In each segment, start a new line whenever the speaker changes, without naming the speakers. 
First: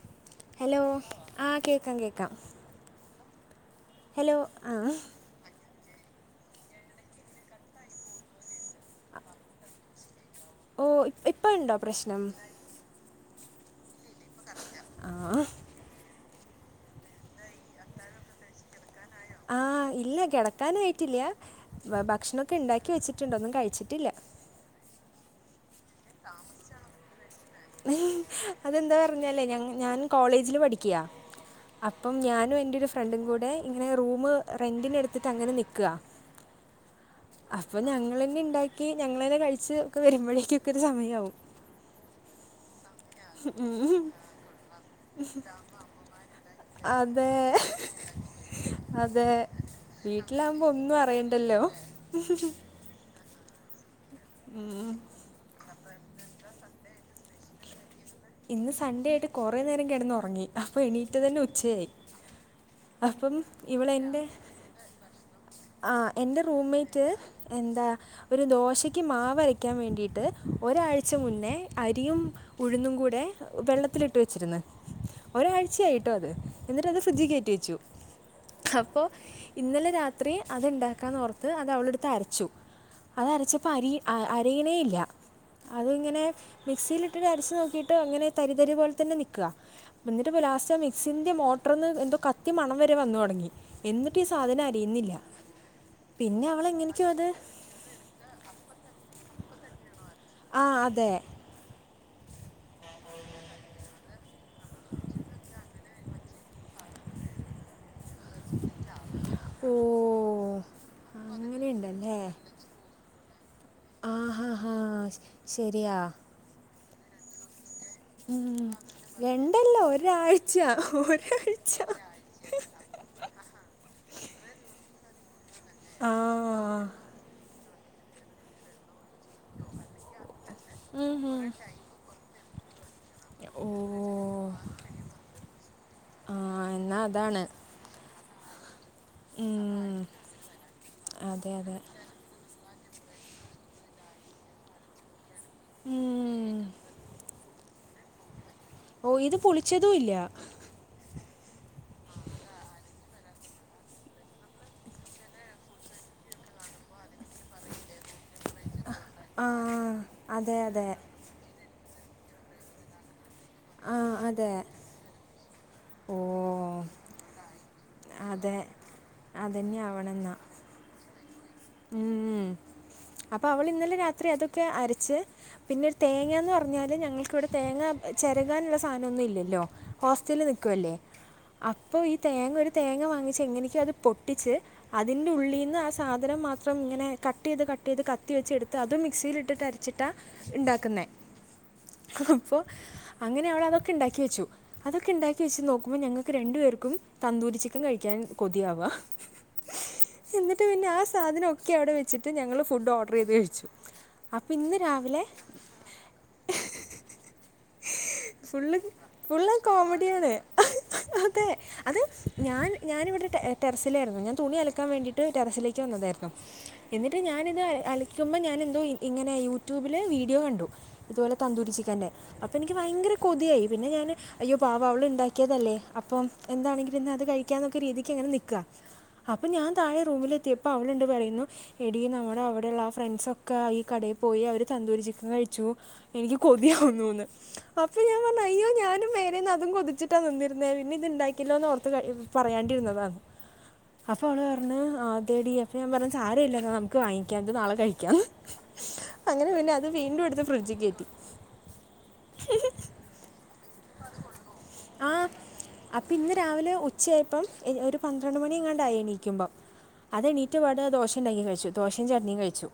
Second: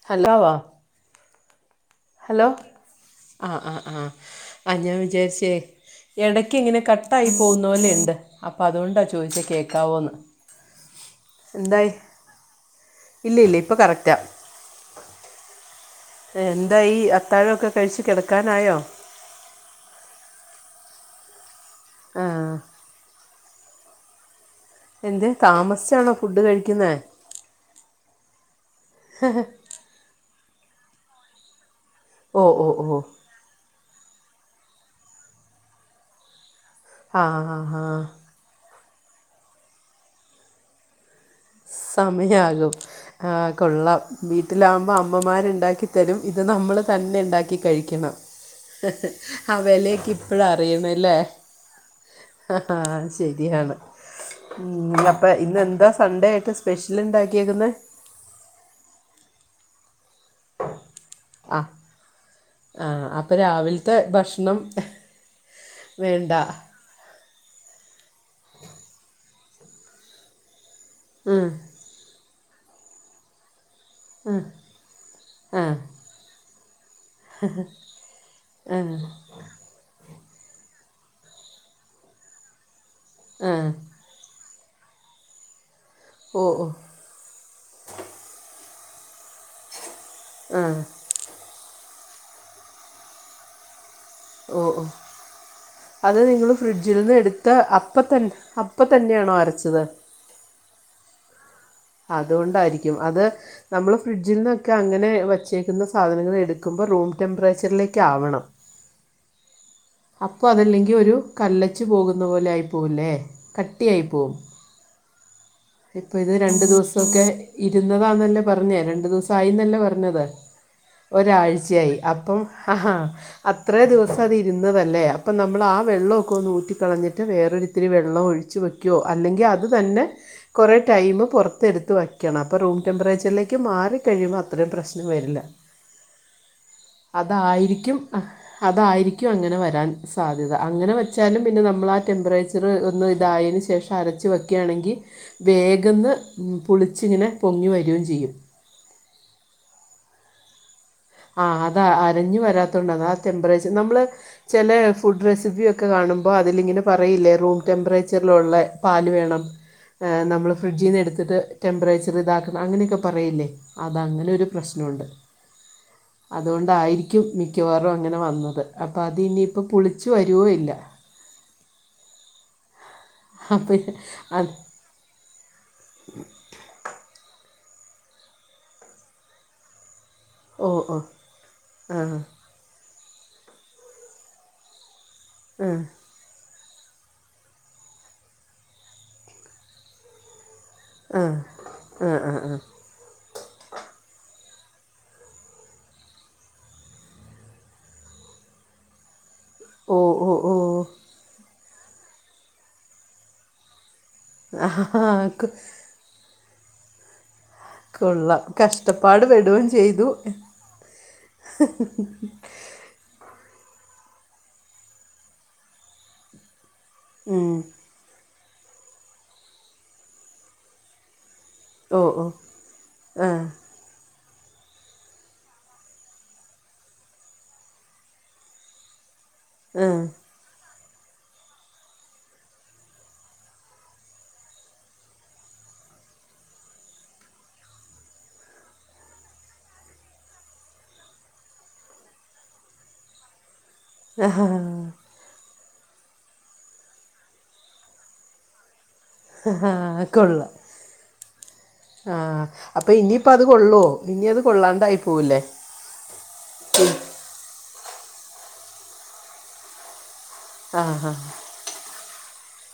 [inaudible]
Hello ആഹ് കേക്കാം കേക്
ഹലോ ആഹ് ആഹ് ആഹ്
ഹലോ ആ
ആഹ് ഞാൻ വിചാരിച്ചേ ഇടക്ക് ഇങ്ങനെ കട്ടായി പോകുന്നോലെണ്ട് അപ്പൊ അതുകൊണ്ടാ ചോദിച്ചേ കേൾക്കാവോന്ന്
ഓഹ് ഇപ്പ ഇണ്ടോ
എന്തായി
പ്രശ്നം
ഇല്ല ഇല്ല ഇപ്പ കറക്റ്റാ
ആഹ്
എന്തായി അത്താഴൊക്കെ കഴിച്ച് കെടക്കാനായോ?
ആഹ് ഇല്ല കെടക്കാനായിട്ടില്ല
ആ
ഭക്ഷണൊക്കെ ഉണ്ടാ ക്കി വച്ചിട്ടുണ്ട് ഒന്നും കഴിച്ചിട്ടില്ല
എന്ത്‌ താമസിച്ചാണോ ഫുഡ് കഴിക്കുന്നെ
അതെന്താ പർഞ്ഞാലേ ഞ ഞാൻ കോളേജില് പഠിക്ക്‌യാ അപ്പം
ഓ
ഞാനും
ഓ
എന്റെ ഒരു
ഓ
ഫ്രണ്ടും കൂടെ ഇങ്ങനെ റൂമ് റെന്റിന് എടുത്തിട്ട് അങ്ങനെ നിക്ക
ആ ആ
അപ്പൊ
ആ
ഞങ്ങള് തന്നെ ഇണ്ടാക്കി ഞങ്ങള് തന്നെ കഴിച്ച് ഒക്കെ വരുമ്പോഴേക്കൊക്കെ ഒരു സമയാവും.
സമയാകും ആഹ് കൊള്ളാം വീട്ടിലാകുമ്പോ അമ്മമാരുണ്ടാക്കി ത്തരും ഇത് നമ്മൾ തന്നെ
അതെ
ഇണ്ടാക്കി കഴിക്കണം
അതെ
ആ വെലയെക്കെ ഇപ്പഴാ
വീട്ടിലാകുമ്പോൾ ഒന്നും
അറിയണ്ല്ലേ
അറിയണ്ടല്ലോ
ആഹ് ശെരിയാണ് അപ്പം ഇന്ന് എന്താ സൺഡേ ആയിട്ട് സ്പെഷ്യൽ ഉണ്ടാക്കിയേക്കുന്നെ?
ഇന്ന് സൺഡേ ആയിട്ട് കൊറേ നേരം കെടന്ന് ഒറങ്ങി. അപ്പൊ എണീറ്റതന്നെ
ആ
ഉച്ചയായി അപ്പം ഇവള് എന്നെ
ണം
ആ എന്റെ റൂമേറ്റ് എന്താ ഒരു ദോശക്ക് മാവരക്കാൻ വേണ്ടിയിട്ട് ഒരാഴ്ച
ഉം
മുന്നേ അരിയും ഉഴുന്നും കൂടെ വെള്ളത്തിലിട്ട് വെച്ചിരുന്നു
ആ
ഒരാഴ്ചയായിട്ടോ അത് എന്നിട്ട് അത് ഫ്രിഡ്ജ് കേറ്റി വെച്ചു
ആ
അപ്പൊ ഇന്നലെ രാത് ത്രി അത്ണ്ടാക്കാന്ന് ഓർത്ത് അത് അവള് എട്ത്ത് അരച്ചു അത്
ആ
അരച്ചപ്പോ അരി അ അരയണേ ഇല്ല അത് ഇങ്ങനെ
ഓ ഓ
മിക്സിയിൽ ക്സിയിൽ അരച്ച് നോക്കിട്ട് അങ്ങനെ തരി തരി പോലെ തന്നെ നിക്ക എന്നിട്ട്പ്പൊ ലാസ്റ്റ് ആ മിക്സി തിന്റെ മോട്ട്ർ ഒന്ന് എന്തോ കത്തിയ മണം വരെ വന്നു തൊട്ങ്ങി എന്നിട്ടു ഈ
ഓ
സാധനം
ഓ
അരിയുന്നില്ല.
അത്
പിന്നെ
നിങ്ങൾ ഫ്രിഡ്ജിൽ
അവളെങ്ങനെയൊക്കെയോ
നിന്ന്
അത്
എടുത്ത അപ്പത്തന്ന അപ്പ തന്നെയാണോ അരച്ചത്?
ആഹ് അതെ
അതോണ്ടായിരിക്കും അത് നമ്മൾ ഫ്രിഡ്ജിൽ നിന്നൊക്കെ അങ്ങനെ വച്ചേക്കുന്ന സാധനങ്ങൾ എടുക്കുമ്പോൾ റൂം ടെമ്പറേച്ചറിലേക്ക് ആവണം.
ഓഹ്
അപ്പ അതല്ലെങ്കിൽ ഒരു കല്ലച്ച് പോകുന്ന പോലെ ആയിപ്പോകൂല്ലേ ക ട്ടിയയി
ആ
പോവും
ഹാ ഹാ ശരിയാ
ഇപ്പ ഇത് രണ്ടു ദിവസൊക്കെ ഇരുന്നതാന്നല്ലേ
ഉം.
പർഞ്ഞേ രണ്ടു ദിവസം
രണ്ടല്ല
ആയിന്നല്ലേ പർഞ്ഞത്
ഒരാഴ്ച ഒരാഴ്ച
ഒരാഴ്ചയായി അപ്പം ഹഹാ അത്രേ ദിവസം അത് ഇരുന്നതല്ലേ അപ്പം നമ്മൾ ആ വെള്ളവൊക്കെ ഒന്ന് ഊറ്റിക്കളഞ്ഞിട്ട് വേറൊരു ഇത്തിരി വെള്ളം ഒഴിച്ച് വെ ക്കൊ അല്ലെങ്കിൽ അത് തന്നെ കൊറേ
ഉം,
ടൈം
ഉം.
പൊർത്തെടുത്തു വെക്കണം അപ്പൊ റൂം ടെംപറേചർ ചിലേക്ക്
ഓ
മാറിക്കഴിയുമ്പോൾ അത്രയും പ്രശ്നം വരില്ല.
ആ എന്നാ അതാണ്
അതായിരിക്കും അതായിരിക്കും അങ്ങനെ വരാൻ
ഉം.
സാധ്യത അങ്ങനെ വെച്ചാലും
അതെ
പിന്നെ
അതെ
നമ്മളാ ടെമ്പറേച്ചറ് ഒന്ന് ഇതായതിന് ശേഷം അരച്ച് വെക്കാണെങ്കി വേഗന്ന്
ഉം.
പുളിച്ചിങ്ങനെ പൊങ്ങി വരികയും ചെയ്യും.
ഓഹ് ഇത് പുളിച്ചതും ഇല്ല.
ആഹ് അതാ അരഞ്ഞു വരാത്തോണ്ട് ആ ടെമ്പറേച്ചർ നമ്മൾ ചില ഫുഡ് റെസിപ്പിയ ഒക്കെ കാണുമ്പോൾ അതിലിങ്ങനെ പറയില്ലേ റൂം ടെമ്പറേ ച്ചറിലുള്ള പാല് വേണം
ആ
നമ്മൾ
അതെ
ഫ്രിഡ്ജിൽ
അതെ
നിന്ന് എടുത്തിട്ട് ടെമ്പറേച്ചർ ഇതാക്കണം അങ്ങനെയൊക്കെ പറയില്ലെ അത
ആ
അങ്ങനൊരു
അതെ
പ്രശ്ന ഉണ്ട്.
ഓ
അതുകൊണ്ടായിരിക്കും മിക്കവാറും അങ്ങന
അതെ
വന്നത് അപ്പ അതി ഇനിയിപ്പൊ
അതന്നെ
പുളിച്ച് വരോ ഇല്ല
ഉം അപ്പൊ അവൾ
അപ്പം
ഇന്നലെ രാത്രി
അത്
അതൊക്കെ അരച്ച് പിന്നെ ഒരു തേങ്ങാന്ന് പറഞ്ഞാല് ഞങ്ങൾ‌ക്കിവിടെ തേങ്ങ ചെരകാനുള്ള സാധനം ഒന്നും ഇല്ലല്ലോ ഹോസ്റ്റൽല്
ഓ
നിക്കുവല്ലെ
ഓ ആ
അപ്പൊ ഈ തേങ്ങ ഒരു തേങ്ങ വാങ്ങിച് എങ്ങനയൊക്കൊ അത് പൊട്ടിച്ച് അതിന്റെ ഉള്ളീന്ന് ആ സാധനം മാ ത്രം ഇങ്ങനെ കട്ടീത് കട്ടീത് കത്തി വെച്ച് എടുത്ത് അതും മിക്സിയിലിട്ടിട്ട് അരച്ചിട്ട ഇണ്ടാ ക്ക്ന്നെ
ആ ആ ആ ആ
അപ്പൊ അങ്ങനെ അവളതൊക്കെ ഇണ്ടാക്കി വെച്ചു. അതൊക്കെ ഇണ്ടാക്കി വെച്ച് നോക്കുമ്പൊ ഞങ്ങക്ക് രണ്ടു പേർക്കും തന്തൂരി ചിക്കൻ കഴിക്കാൻ കൊതിയാവ
ഓ ഓ ഓ
എന്നിട്ട് പിന്നെ ആ സാധനം ഒക്കെ അവിടെ വച്ചിട്ട് ഞങ്ങള് ഫുഡ് ഓഡ്രീത് കഴിച്ചു. അപ്പൊ
ആ
ഇന്ന് രാവിലെ
കൊ- കൊള്ളാം
ഫുള്ള്
കഷ്ടപ്പാട്
ഫുള്ള്
പെടുകയും ചെയ്തു
കോമഡിയാണ് അതെ അതെ ഞാൻ ഞാനിവിടെ ടെ ടെറസിലായിരുന്നു ഞാൻ തുണി അലക്കാൻ വേണ്ടിട്ട് ടെറസിലേക്ക് വന്നതായിരുന്നു. എന്നിട്ട്
ഉം.
ഞാനിത് അലയ്ക്കുമ്പൊ ഞാനെന്തൊ ഇങ്ങനെ യൂട്യൂബില് വീഡിയോ കണ്ടു ഇതുപോലെ തന്തൂരി
ഓ
ചിക്കന്റെ
ഓ
അപ്പൊ എനിക്ക് ഭയങ്കര
ആ
കൊതിയായി പിന്നെ ഞാന് അയ്യോ പാവ അവള് ഇണ്ടാക്കിയതല്ലെ അപ്പം എന്താണെങ്കിലും ഇന്ന് അത് കഴിക്കാന്നൊക്ക രീതിക്ക് ഇങ്ങനെ നിക്ക അപ്പൊ ഞാൻ
ആ
താഴെ റൂമിലെത്തിയപ്പൊ അവളുണ്ട് പറയുന്നു എടി നമ്മടെ അവിടെ ഇള്ള ആഹ് ഫ്രൺസൊക്ക ഈ കടയി പോയി അവര് തന്തൂരി ചിക്കൻ കഴിച്ചു എനിക്ക് കൊതിയാവുന്നൂന്ന് അപ്പൊ ഞാൻ പർഞ്ഞു അയ്യോ ഞാനും മേലേന്ന് അതും കൊതിച്ചിട്ടാ നിന്നിര്ന്നെ പിന്നെ ഇത് ഇണ്ടാക്ക്യല്ലോന്ന് ഓർത്ത് കയി ഉം. പറയാണ്ടിര്ന്നതാണ്. അപ്പൊ
ആ,
അവള് പർണ് ആഹ് തേടി അപ്പ ഞാൻ പർഞ് സാരല്ല ന്നമുക്ക് വാങ്ങിക്കാം ഇത് നാളെ കഴിക്കാന്ന്. അങ്ങെനെ പിന്നെ അത് വീണ്ടും ഇട്ത്ത് ഫ്രിഡ്ജി കേറ്റി.
ആഹ് അപ്പൊ ഇനിയിപ്പത് കൊള്ളോ ഇഞിഅത് കൊള്ളാണ്ടായി പോവില്ലെ?
അപ്പ ഇന്ന് രാവിലെ ഉച്ചായെപ്പം ഒര് പന്ത്രണ്ട് മണിയെങ്ങാണ്ടായി എണീക്കുമ്പം അതെണീ റ്റപാട്
ആ ആ
ദോശ ഇണ്ടാക്കി കഴ്‌ച്ചു ദോഷിം ചട്ട്ണിം കഴ്‌ച്ചു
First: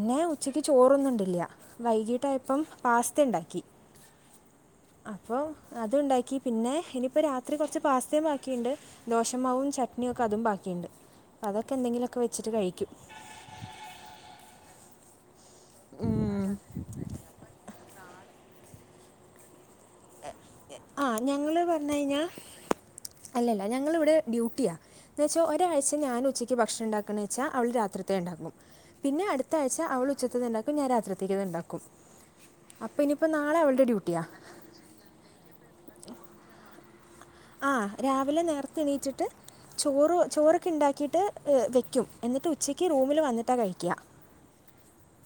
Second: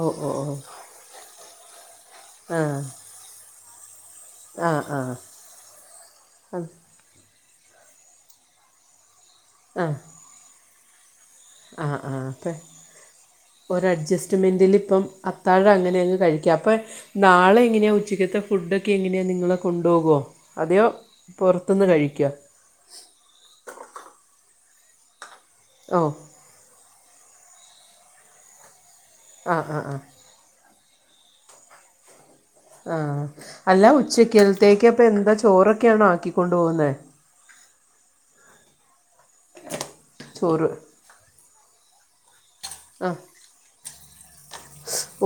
ഓ ഓ ഓ
ഉചക്ക് ചോ ർന്ന് ഉണ്ടില്ല വൈകീട്ടായപ്പം
ആ
പാസ്ത്യണ്ടാക്കി.
ആ ആ
അപ്പൊ അതുണ്ടാക്കി പിന്നെ ഇനിപ്പൊ രാത്രി കൊർച്ച് പാസ്തെം ബാക്കിണ്ട്. ദോഷമാവും
ആ
ചട്നിയും ഒക്കെ അതും ബാക്കിയിണ്ട് അതൊക്ക എന്തെങ്കിലൊക്ക വച്ചിട്ട് കഴിക്കും.
ഒരഅഡ്ജസ്റ്റ്മെന്റില് ഇപ്പം അത്താഴം അങ്ങനെ അങ്ങ് കഴിക്ക അപ്പെ നാളെ എങ്ങെനെയാ ഉചകത്തെ ഫുഡൊക്കെ എങ്ങെനെയാ നിങ്ങള് കൊണ്ടോകൊ അതെയോ
ആ ഞങ്ങൾ
പൊർത്ത്ന്ന്
പറഞ്ഞു കഴിഞ്ഞാൽ
കഴിക്കൊ?
അല്ലല്ല ഞങ്ങൾ ഇവ്ടെ ഡ്യൂട്ടിയാ എന്ന് വെച്ചാ ഒരാഴ്ച
ഓ
ഞാൻ ഉചക്ക് ഭക്ഷണം ഇണ്ടാക്ണെ ച്ച അവൾ രാത്രിതെ ഇണ്ടാക്കും പിന്നെ അടുത്ത
ആ
ആഴ്ച്ച
ആ ആ
അവൾ ഉചത്തത് ഇണ്ടാക്കും ഞാൻ രാത്രിത്തേക്ക് ഇണ്ടാക്കും.
ആഹ് അല്ല
ഡ്യൂട്ടിയാണ്
ഉചക്കൽത്തേക്ക് അപ്പ എന്ത ചോറൊക്ക്യാണൊ ആക്കിക്കൊണ്ടോവ്ന്നെ?
ആഹ് രാവിലെ നേർത്തെ എണീറ്റിട്ട് ചോറ് ചോറൊക്ക
ചോറ്
ഇണ്ടാക്കീട്ട് വെക്കും. എന്നിട്ട് ഉചയ്ക്ക് റൂമില് വന്നിട്ട കഴിക്ക.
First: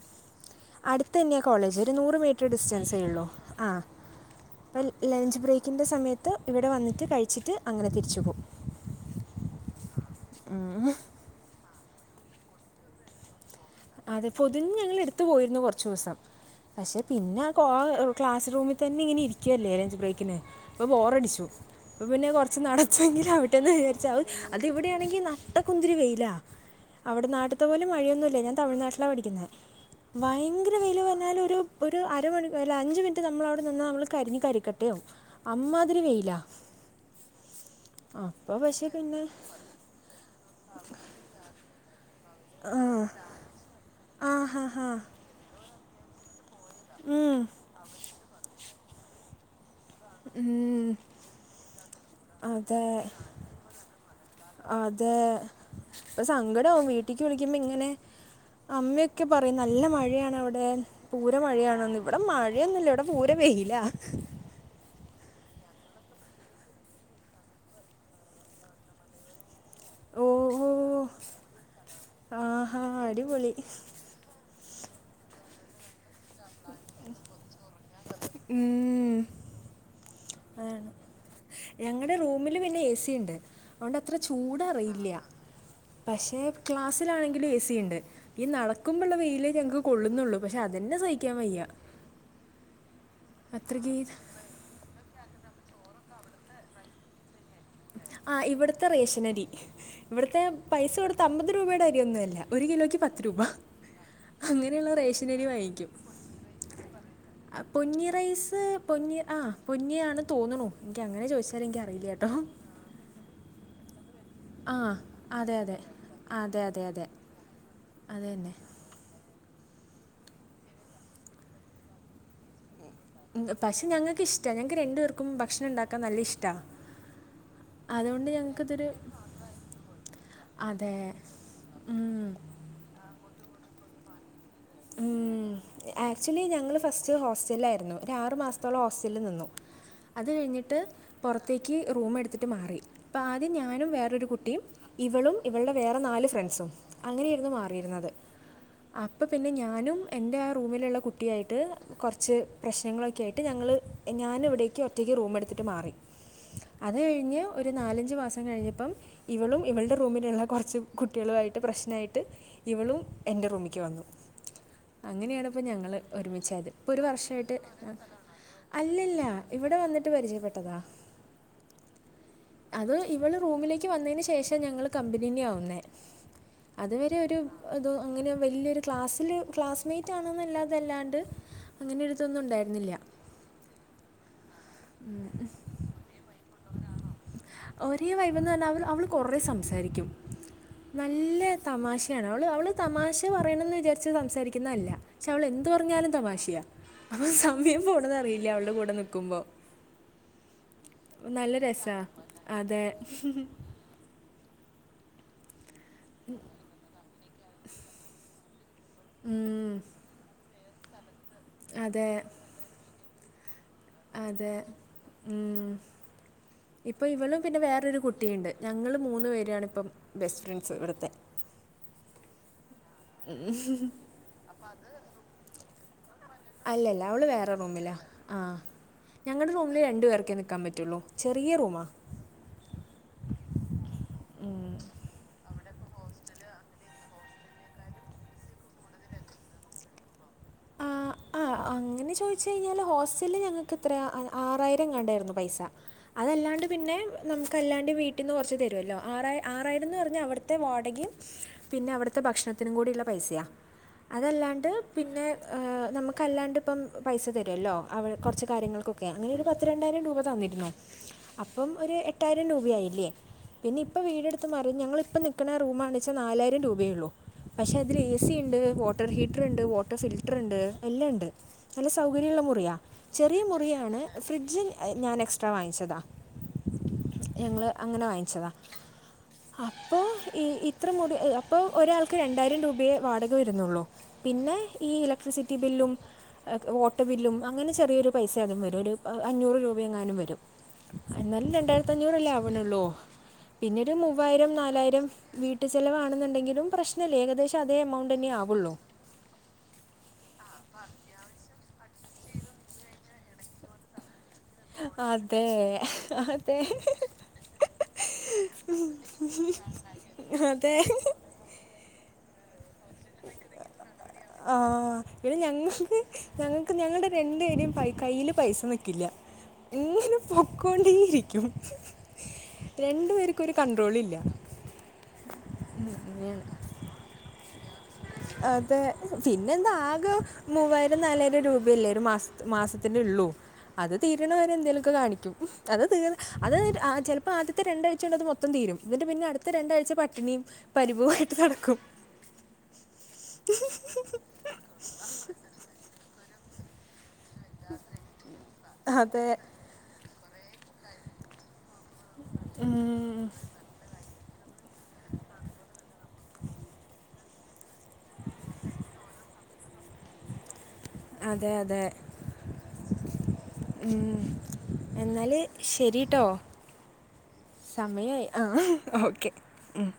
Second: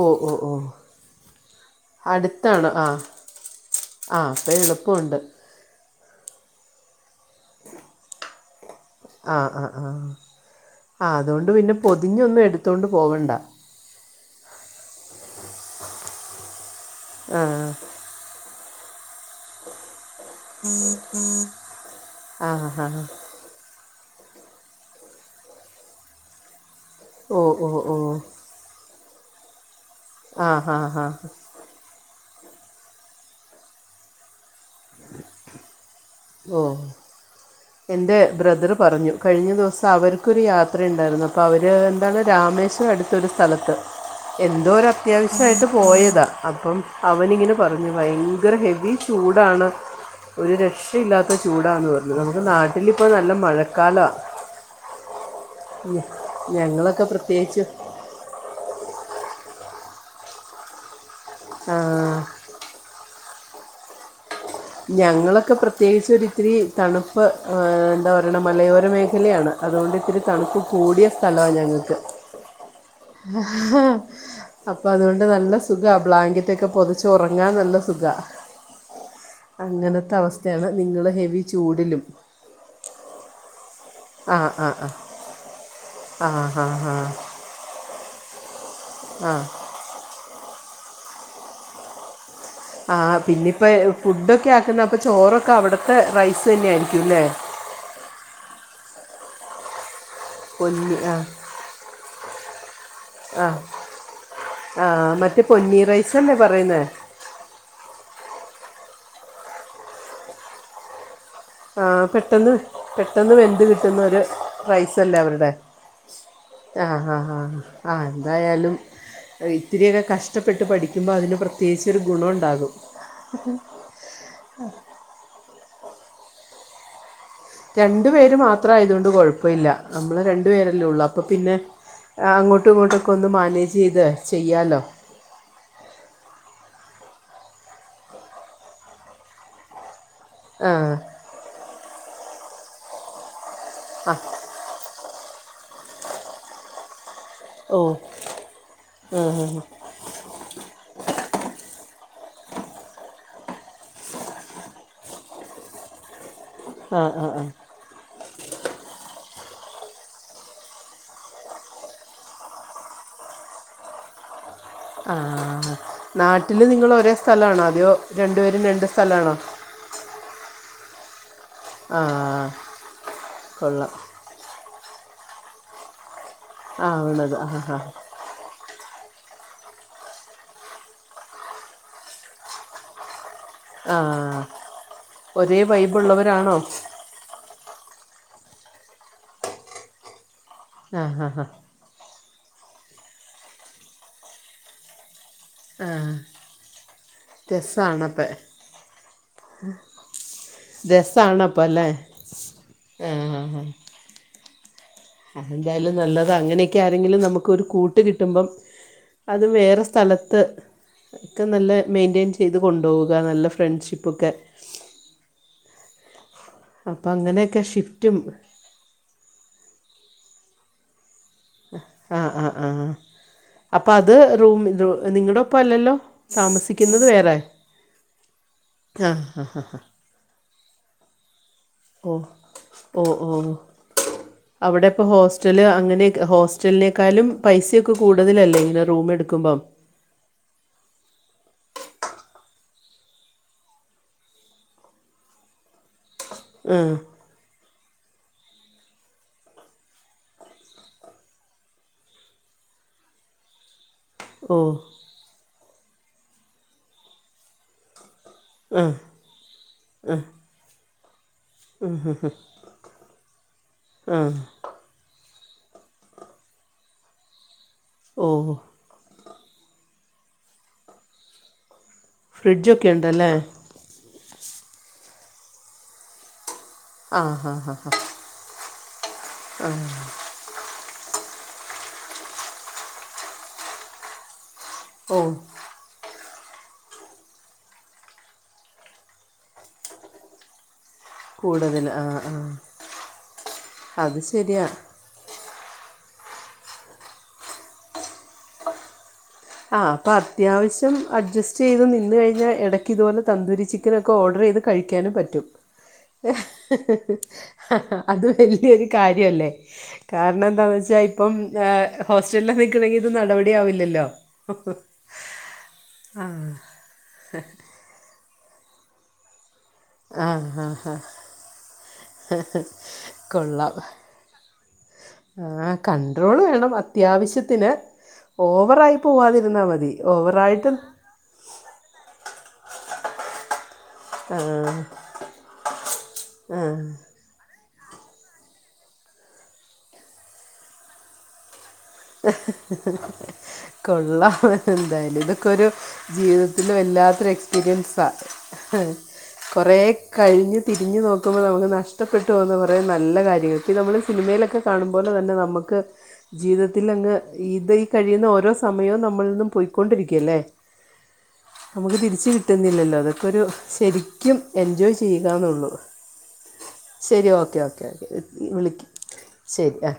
ഓഹ്, ഓഹ്, ഓഹ്
അട്ത്തെന്നെയാ കോളേജ് ഒരു നൂറ് മീറ്റ്ര്
ആ
ഡിസ്റ്റൻസേ ഉള്ളു ആഹ്
ആ അപ്പം
അപ്പ
എളുപ്പമുണ്ട്
ലഞ്ച് ബ്രേക്കിന്റെ സമയത്ത് ഇവിടെ വന്നിട്ട് കഴിച്ചിട്ട് അങ്ങനെ തിരിച്ചുപോവ്
ആഹ്, ആഹ്, ആഹ് അതോണ്ട് പിന്നെ പൊതിഞ്ഞൊന്നും എടുത്തോണ്ട് പോവണ്ട.
അതെ പൊതിഞ് ഞങ്ങള് എടുത്തു പോയിരുന്നു കൊർചൂസം പക്ഷെ
ആ
പിന്നെ കോഹ് ക്ലാസ് റൂമിതെന്നെ ഇങ്ങനെ ഇരിക്കുവല്ലെ ലഞ്ച് ബ്രെയ്ക്കിന് അപ്പൊ ബോറടിച്ചു അപ്പപിന്നെ
ആ
കൊർച്ച്
ഹാ
നടത്തവെങ്കിലും ആവ ട്ടെന്ന് വിചാരിച്ച് അത് എവിടെയാണെങ്കി നട്ടക്കുന്തിര വെയില. ഔടെ
ഓ
ന്നാട്ട്ത്തെ
ഓ
പോലെ
ഓ
മഴയൊന്നുല്ല ഞാൻ തമിഴ്നാട്ടിലാണ് പഠിക്കുന്നെ
ആ ഹാ
ഭയങ്കെരെ വെയ്ല്
ഹാ
പറഞ്ഞാൽഒരു ഒരു അരമണി അല്ല അഞ്ചു മിനിറ്റ് ന്നമ്മൾ അവിടെ നിന്നാ ന്നമ്മൾ കരിഞ് കരിക്കട്ടെവും അമ്മാതിരി വെയ്
ഓഹ് എൻ്റെ
അപ്പോൾ
ബ്രദറ്
പക്ഷേ
പർഞ്ഞു
പിന്നെ
കഴ്‌ഞ്ഞ ദിവസം അവർക്കൊരു യാത്രഇണ്ടായിര്ന്നു അപ്പൊ അവര് അതാണ്
ആ
രാമേശ്വരം അടുത്തൊരു സ്ഥലത്ത്
ആ ഹാ
എന്തോ ഒരു
ഹാ
അത്യാവശ്യമായിട്ട് പോയെതാ. അപ്പം
ഉം,
അവനിങ്ങെനെ പർഞ്ഞു ഭയങ്കെരെ ഹെവി ചൂടാണ്. ഒര്
ഉം,
രക്ഷയില്ലാത്ത ചൂടാന്ന് പർഞ്ഞു ന്നമ്മക്ക് നാട്ടിലിപ്പൊ ന്നല്ലെ മഴക്കാല.
അതെ ഇപ്പസങ്കടാവും
ഞങ്ങളൊക്കെ
വീട്ടീക്ക് വിളിക്കുമ്പോ
പ്രത്യേകിച്ച്
ഇങ്ങെനെ അമ്മയൊക്കെ പറയും ന്നല്ലെ മഴേണ് അവിടെ
ആ,
പൂരമഴയാണെന്ന് ഇവടെമഴേ യൊന്നുല്ല ഇവടെ പൂരെ വെയില.
ഞങ്ങളൊക്കെ പ്രത്യേകിച്ച് ഒര് ഇത്തിരി തണുപ്പ് എന്താ പറയ്ണ് മലയോര മേഖലയാണ്. അത് കൊണ്ട് ഇത്തിരി
ഓ
തണുപ്പ്
ഓ
കൂടിയ സ്ഥലാ ഞങ്ങക്ക്
ആഹാ അടിപൊളി
അപ്പൊ അതുകൊണ്ട് ന്നല്ലെ സുഖാ ബ്ലാങ്കെറ്റ് ഒക്കെ പൊതച്ച് ഒറങ്ങാൻ ന്നല്ലെ സുഖാ.
ഉം
അങ്ങൻത്തെ അവസതെയാണ് നിങ്ങള് ഹെവി ചൂടിലും.
റൂമില് പിന്നെ എ സിണ്ട്. അതോണ്ട്അത്ര
ആ ആ ആ
ചൂടറിയില്ല
ആ
പക്ഷെ
ആ ആ
ക്ലാസ്സിലാണെങ്കിലും എ സിണ്ട്. ഈ നടക്കുമ്പോ ഇള്ളെ
ആ
വെയിലെ ഞങ്ങക്ക് കൊള്ളുന്നൊള്ളൂ പക്ഷെ അതെന്നെ സഹിക്കാൻ വയ്യ.
ആഹ് പിന്നിപ്പെ
അത്രയ്ക്ക്
ഫുഡൊക്കെ ആക്കുന്നെ അപ്പൊ ചോറൊക്കെ അവിടുത്തെ റൈസ് തന്നെയായിരിക്കുംലേ?
ആഹ് ഇവട്ത്തെ റേഷെനരി ഇവട്ത്തെ പൈസ
പൊന്നി ആ
കൊട്ത് അമ്പത് രൂപയുടെ അരിഒന്നുഅല്ല ഒര് കിലോക്ക് പത് ത്ത് രൂപ
ആ ആ
അങ്ങെനെയുള്ള
മറ്റേ
റേഷെനരി
പൊന്നി
വാങ്ങിക്കും.
റൈസ് അല്ലേ പറയുന്നത്
അപൊന്നി റൈസ് പൊന്നി ആഹ പൊന്നിയാണ് തോന്ന്ണു എനിക്കങ്ങെനെ ചോയ്ച്ച
ആഹ പെട്ടെന്ന് പെട്ടെന്ന് വെന്ത്‌ കിട്ടുന്നൊരു
ആ
റൈസല്ലേ അവരുടെ
അതെ അതെ അതെ അതെ
ആഹ
അതെ
ആഹ ആഹാ ആഹ
അത് തന്നെ
എന്തായാലും ഇത്തിരിയൊക്കെ കഷ്ടപ്പെട്ട് പഠിക്കുമ്പോ അതിന് പ്രത്യേകിച്ചൊരു ഗുണം ണ്ടാകും.
പക്ഷെ ഞങ്ങൾക്ക് ഇഷ്ടാ ഞങ്ങക്ക് രണ്ടു പേർക്കും ഭക്ഷണം ണ്ടാക്കാൻ നല്ല ഇഷ്ടാ.
രണ്ടു പേര് മാത്രായതോണ്ട് കൊഴപ്പല്ല നമ്മൾ രണ്ടു പേരല്ലേ
അതെ
ഒള്ളൂ അപ്പം പിന്നെ
ഉം.
അങ്ങോട്ട് ട്ടും ഇങ്ങോട്ടുമൊക്കെ മാനേജ് ചെയ്ത് ചെയ്യാലോ,
ആക്ച്വലി ഞങ്ങൾ ഫസ്റ്റ് ഹോസ്റ്റല്ലായിരുന്നു ഒരു ആറു മാസത്തോളം ഹോസ്റ്റലിൽ നിന്നു. അത്
ആ
കഴിഞ്ഞിട്ട് പുറത്തേക്ക് റൂമെടുത്തിട്ട് മാറി അപ്പം ആദ്യം ഞാനും
ആ
വേറൊരു കുട്ടിയും ഇവളും ഇവളുടെ വേറെ നാല് ഫ്രണ്ട്സും അങ്ങനെയായിരുന്നു
ഓ
മാറിയിരുന്നത്
ആ
പിന്നെ ഞാനും എൻ്റെ ആഹ റൂമിലുള്ള കുട്ടിയായിട്ട്, കുറച്ച് പ്രശ്നങ്ങളൊക്കെ ആയിട്ട് ഞങ്ങൾ ഞാനിവിടേക്ക് ഒറ്റയ്ക്ക് റൂം എടുത്തിട്ട് മാറി. അത്
ആ ആ
കഴിഞ്ഞ്
ആ
ഒര ഒരു നാലഞ്ചു മാസം കഴിഞ്ഞപ്പം ഇവളും ഇവളുടെ റൂമിലുള്ള കുറച്ച് കുട്ടികളുമായിട്ട് പ്രശ്നായിട്ട് ഇവളും എൻ്റെ റൂമിക്ക് വന്നു.
ആ
അങ്ങനെയാണ് ഇപ്പോ ഞങ്ങള്
നാട്ടിൽ
ഒരുമിച്ചായത്
നിങ്ങൾ
ഇപ്പൊ ഒരു
ഒരേ
വർഷമായിട്ട്
സ്ഥലമാണോ അതെയോ രണ്ടുപേരും രണ്ട്
അല്ലല്ല,
സ്ഥലമാണോ
ഇവിടെ വന്നിട്ട് പരിചയപ്പെട്ടതാ
ആ
അത് ഇവള് റൂമിലേക്ക്
കൊള്ളാം
വന്നതിന് ശേഷ ഞങ്ങള് കമ്പനിയന്നെ ആവുന്നേ,
ആ
അതുവരെ
ആണത്
ഒരു
ആ ആ
അങ്ങനെ വല്ല്യൊരു ക്ലാസ് അതില് ക്ലാസ്മേറ്റ് ആണെന്നല്ലാതല്ലാണ്ട് അങ്ങനെ ഒരുത്തൊന്നും ഉണ്ടായിരുന്നില്ല.
ആഹ ഒരേ വൈബുള്ളവരാണോ?
ഒരേ വൈബന്ന് പറഞ്ഞാ അവള് അവള് കൊറേ സംസാരിക്കും
ആ ആ
നല്ല
ആ
തമാശയാണ് അവള് അവള് തമാശ പറയണന്ന് വിചാരിച്ച് സംസാരിക്കുന്നല്ല. പക്ഷേ അവൾ എന്ത്
ആ
പറഞ്ഞാലും തമാശയാ അപ്പ സമയം പോണത്
രസമാണപ്പം
അറിയില്ല അവൾടെ കൂടെ നിക്കുമ്പോ നല്ല
രസമാണപ്പം അല്ലേ
രസാ അതെ
ആ ആ ആ അതെന്തായാലും നല്ലതാ അങ്ങനെയൊക്കെ ആരെങ്കിലും നമുക്കൊരു കൂട്ട് കിട്ടുമ്പം അതും
ഉം,
വേറെ സ്ഥലത്ത് ഒക്കെ നല്ല
അതെ
മെയിന്റെയിൻ ചെയ്ത് കൊണ്ടോവുക നല്ല ഫ്രണ്ട്ഷിപ്പൊക്കെ
മ്മ് ഇപ്പൊ
അപ്പം
ഇവളും പിന്നെ
അങ്ങനെയൊക്കെ
വേറൊരു
ഷിഫ്റ്റും
കുട്ടിയിണ്ട്. ഞങ്ങള് മൂന്ന് പേരാണിപ്പം ബെസ്റ്റ് ഫ്രണ്ട്സ് ഇവിടത്തെ
ആ ആഹ് ആ ആഹ് അപ്പ അത് റൂം നിങ്ങടെ ഒപ്പം അല്ലല്ലോ?
അല്ല അല്ല അവൾ വേറെ റൂമില ആ
ആ ആ
ഞങ്ങടെ റൂമില് രണ്ടു പേർക്കേ നിക്കാൻ പറ്റുള്ളൂ. ചെറിയ റൂമാ
ഓഹ് ഓഹ് ഓഹ് ഓഹ് അവിടെ ഇപ്പോ ഹോസ്റ്റല് അങ്ങനെ ഹോസ്റ്റലിനെക്കാളും പൈസ ഒക്കെ കൂടുതലല്ലേ ഇങ്ങനെ റൂമെ ടുക്കുമ്പം
ആ
[unintelligible]
ആ അങ്ങനെ ചോദിച്ച് കഴിഞ്ഞാല് ഹോസ്റ്റലി ഞങ്ങക്ക് എത്ര ആറായിരം എങ്ങാണ്ടായിരുന്നു പൈസ അതല്ലാണ്ട്
ആ
പിന്നെ നമുക്കല്ലാണ്ട് വീട്ടിന്ന് കൊറച്ച് തരുവല്ലോ ആറായി ആറായിരം എന്ന് പറഞ്ഞാൽ അവിടുത്തെ വാടകിം പിന്നെ അവിടുത്തെ ഭക്ഷണത്തിനും കൂടിയുള്ള പൈസയാ
ഓ
അതല്ലാണ്ട് പിന്നെ നമുക്കല്ലാണ്ട് ഇപ്പം പൈസ തരുവല്ലോ അവ കൊറച്ച്
ആ
കാര്യങ്ങൾക്കൊക്കെ അങ്ങനെ ഒരു പത്ത് രണ്ടായിരം
ആ ആ
രൂപ തന്നിരുന്നു അപ്പം ഒരു
ആ
എട്ടായിരം രൂപയായില്ലേ പിന്നെ ഇപ്പ
ആ
വീടെടുത്ത് മാ ഞങ്ങിപ്പം നിക്ക്ണ റൂമാണെച്ചാൽ നാലായിരം രൂപയൊള്ളൂ പക്ഷേ അതിൽ എ
ആ
സി
ഓ
ഇണ്ട് വ വാട്ടർ ഹീറ്ററുണ്ട് വട്ടർ ഫിൽറ്ററുണ്ട് എല്ലണ്ട് നല്ല സൗകര്യള്ള മുറിയാ
ഫ്രിഡ്ജൊക്കെ ഉണ്ടല്ലേ
ചെറിയ മുറി യാണ് ഫ്രിഡ്ജ് ഞാൻ എക്സ്ട്രാ വാങ്ങിച്ചതാ
ആ ഹാ
ഞങ്ങള്
ഹാ ഹാ
അങ്ങനെ വാങ്ങിച്ചതാ അപ്പോ ഈ ഇത്ര മുറി അപ്പോ ഒരാൾക്ക് രണ്ടായിരം രൂപയെ വാടക വരുന്നുള്ളൂ പിന്നെ ഇ
ഓ
ലക്ട്രി സിറ്റി ബില്ലും വാട്ടർ ബില്ലും അങ്ങനെ ചെറിയൊരു പൈസ അതും വരും ഒരു അഞ്ഞൂറ് രൂപയെങ്ങാനും വരും എന്നാലും
കൂടുതൽ
രണ്ടായിരത്തി
ആ
അഞ്ഞൂറല്ലേ
ആ
ആവണൊള്ളൂ പിന്നെരു
അത്
മൂവായിരം
ശരിയാ
നാലായിരം വീട്ടു ചെലവാണെന്നണ്ടെങ്കിലും പ്രശ്നല്ലേ ഏകദേശം അതേ എമൗണ്ട് തന്നെ ആവൊള്ളൂ
ആ അപ്പ അത്യാവശ്യം അഡ്ജസ്റ്റ് ചെയ്തു നിന്ന് കഴിഞ്ഞാൽ എടയ്ക്ക് ഇതുപോലെ തന്തൂരി ചിക്കനൊക്കെ ഓർഡർ ചെയ്ത് കഴിക്കാനും പറ്റും
അതെ അതെ
അത് വല്യൊരു കാര്യല്ലേ കാരണം എന്താന്ന്
അതെ
വെച്ചാൽ ഇപ്പം ഹോസ്റ്റലിലാ നിക്കുന്നെങ്കി ഇത് നടപടി ആവില്ലല്ലോ
ആഹ് ഇവിടെ ഞങ്ങ ഞങ്ങക്ക് ഞങ്ങളുടെ രണ്ടു പേരുടെയും പൈ കയ്യില് പൈസ നിക്കില്ല ഇങ്ങനെ
ആ ഹാ ഹാ
പൊക്കോണ്ടേയിരിക്കും രണ്ടു പേർക്കും ഒരു കണ്ട്രോളില്ല
ആഹ് കൺ്രോള് വേണം അത്യാവിശ്യത്തിന്
അതെ പിന്നെന്താ ആകെ
ഓവറായിട്ട്
മൂവായിരം നാലായിരം രൂപയല്ലേ ഒരു മാസ മാസത്തിന് ഉള്ളു അത്
ആ
തീരണവരെ എന്തെലൊക്കെ കാണിക്കും അത് തീ അത്
ആ
ചെല പ്പൊ ആദ്യത്തെ രണ്ടാഴ്ച്ച കൊണ്ട് അത് മൊത്തം തീരും ഇന്നട്ട് പിന്നെ അടുത്ത രണ്ടാഴ്ച പട്ടിണിയും പരിഭവായിട്ട് നടക്കും
കൊള്ളാം എന്തായാലും ഇതൊക്കെ ഒരു ജീവിതത്തിൽ വല്ലാത്തൊരു എക്സ്പീരിയൻസാ
അതെ
കൊറേ കഴിഞ്ഞ് തിരിഞ്ഞ് നോക്കുമ്പോ നമുക്ക് നഷ്ടപ്പെട്ടു പോകുന്ന കൊറേ നല്ല
ഉം,
കാര്യങ്ങൾ ഇപ്പൊ നമ്മള് സിനിമയിലൊക്കെ കാണുമ്പോലെ തന്നെ നമുക്ക് ജീവിത ഇത് ഈ കഴിയുന്ന ഓരോ സമയവും നമ്മള് നിന്നും പോയ്ക്കൊണ്ടിരിക്കല്ലേ
അതെ അതെ
നമുക്ക് തിരിച്ച് കിട്ടുന്നില്ലല്ലോ അതൊക്കെരു ശരിക്കും എൻജോയ് ചെയ്യുകന്നുള്ളു.
ട്ടോ സമയായി ആഹ്
വിളിക്ക്
ഓക്കെ
ശരി
ഉം.
ആ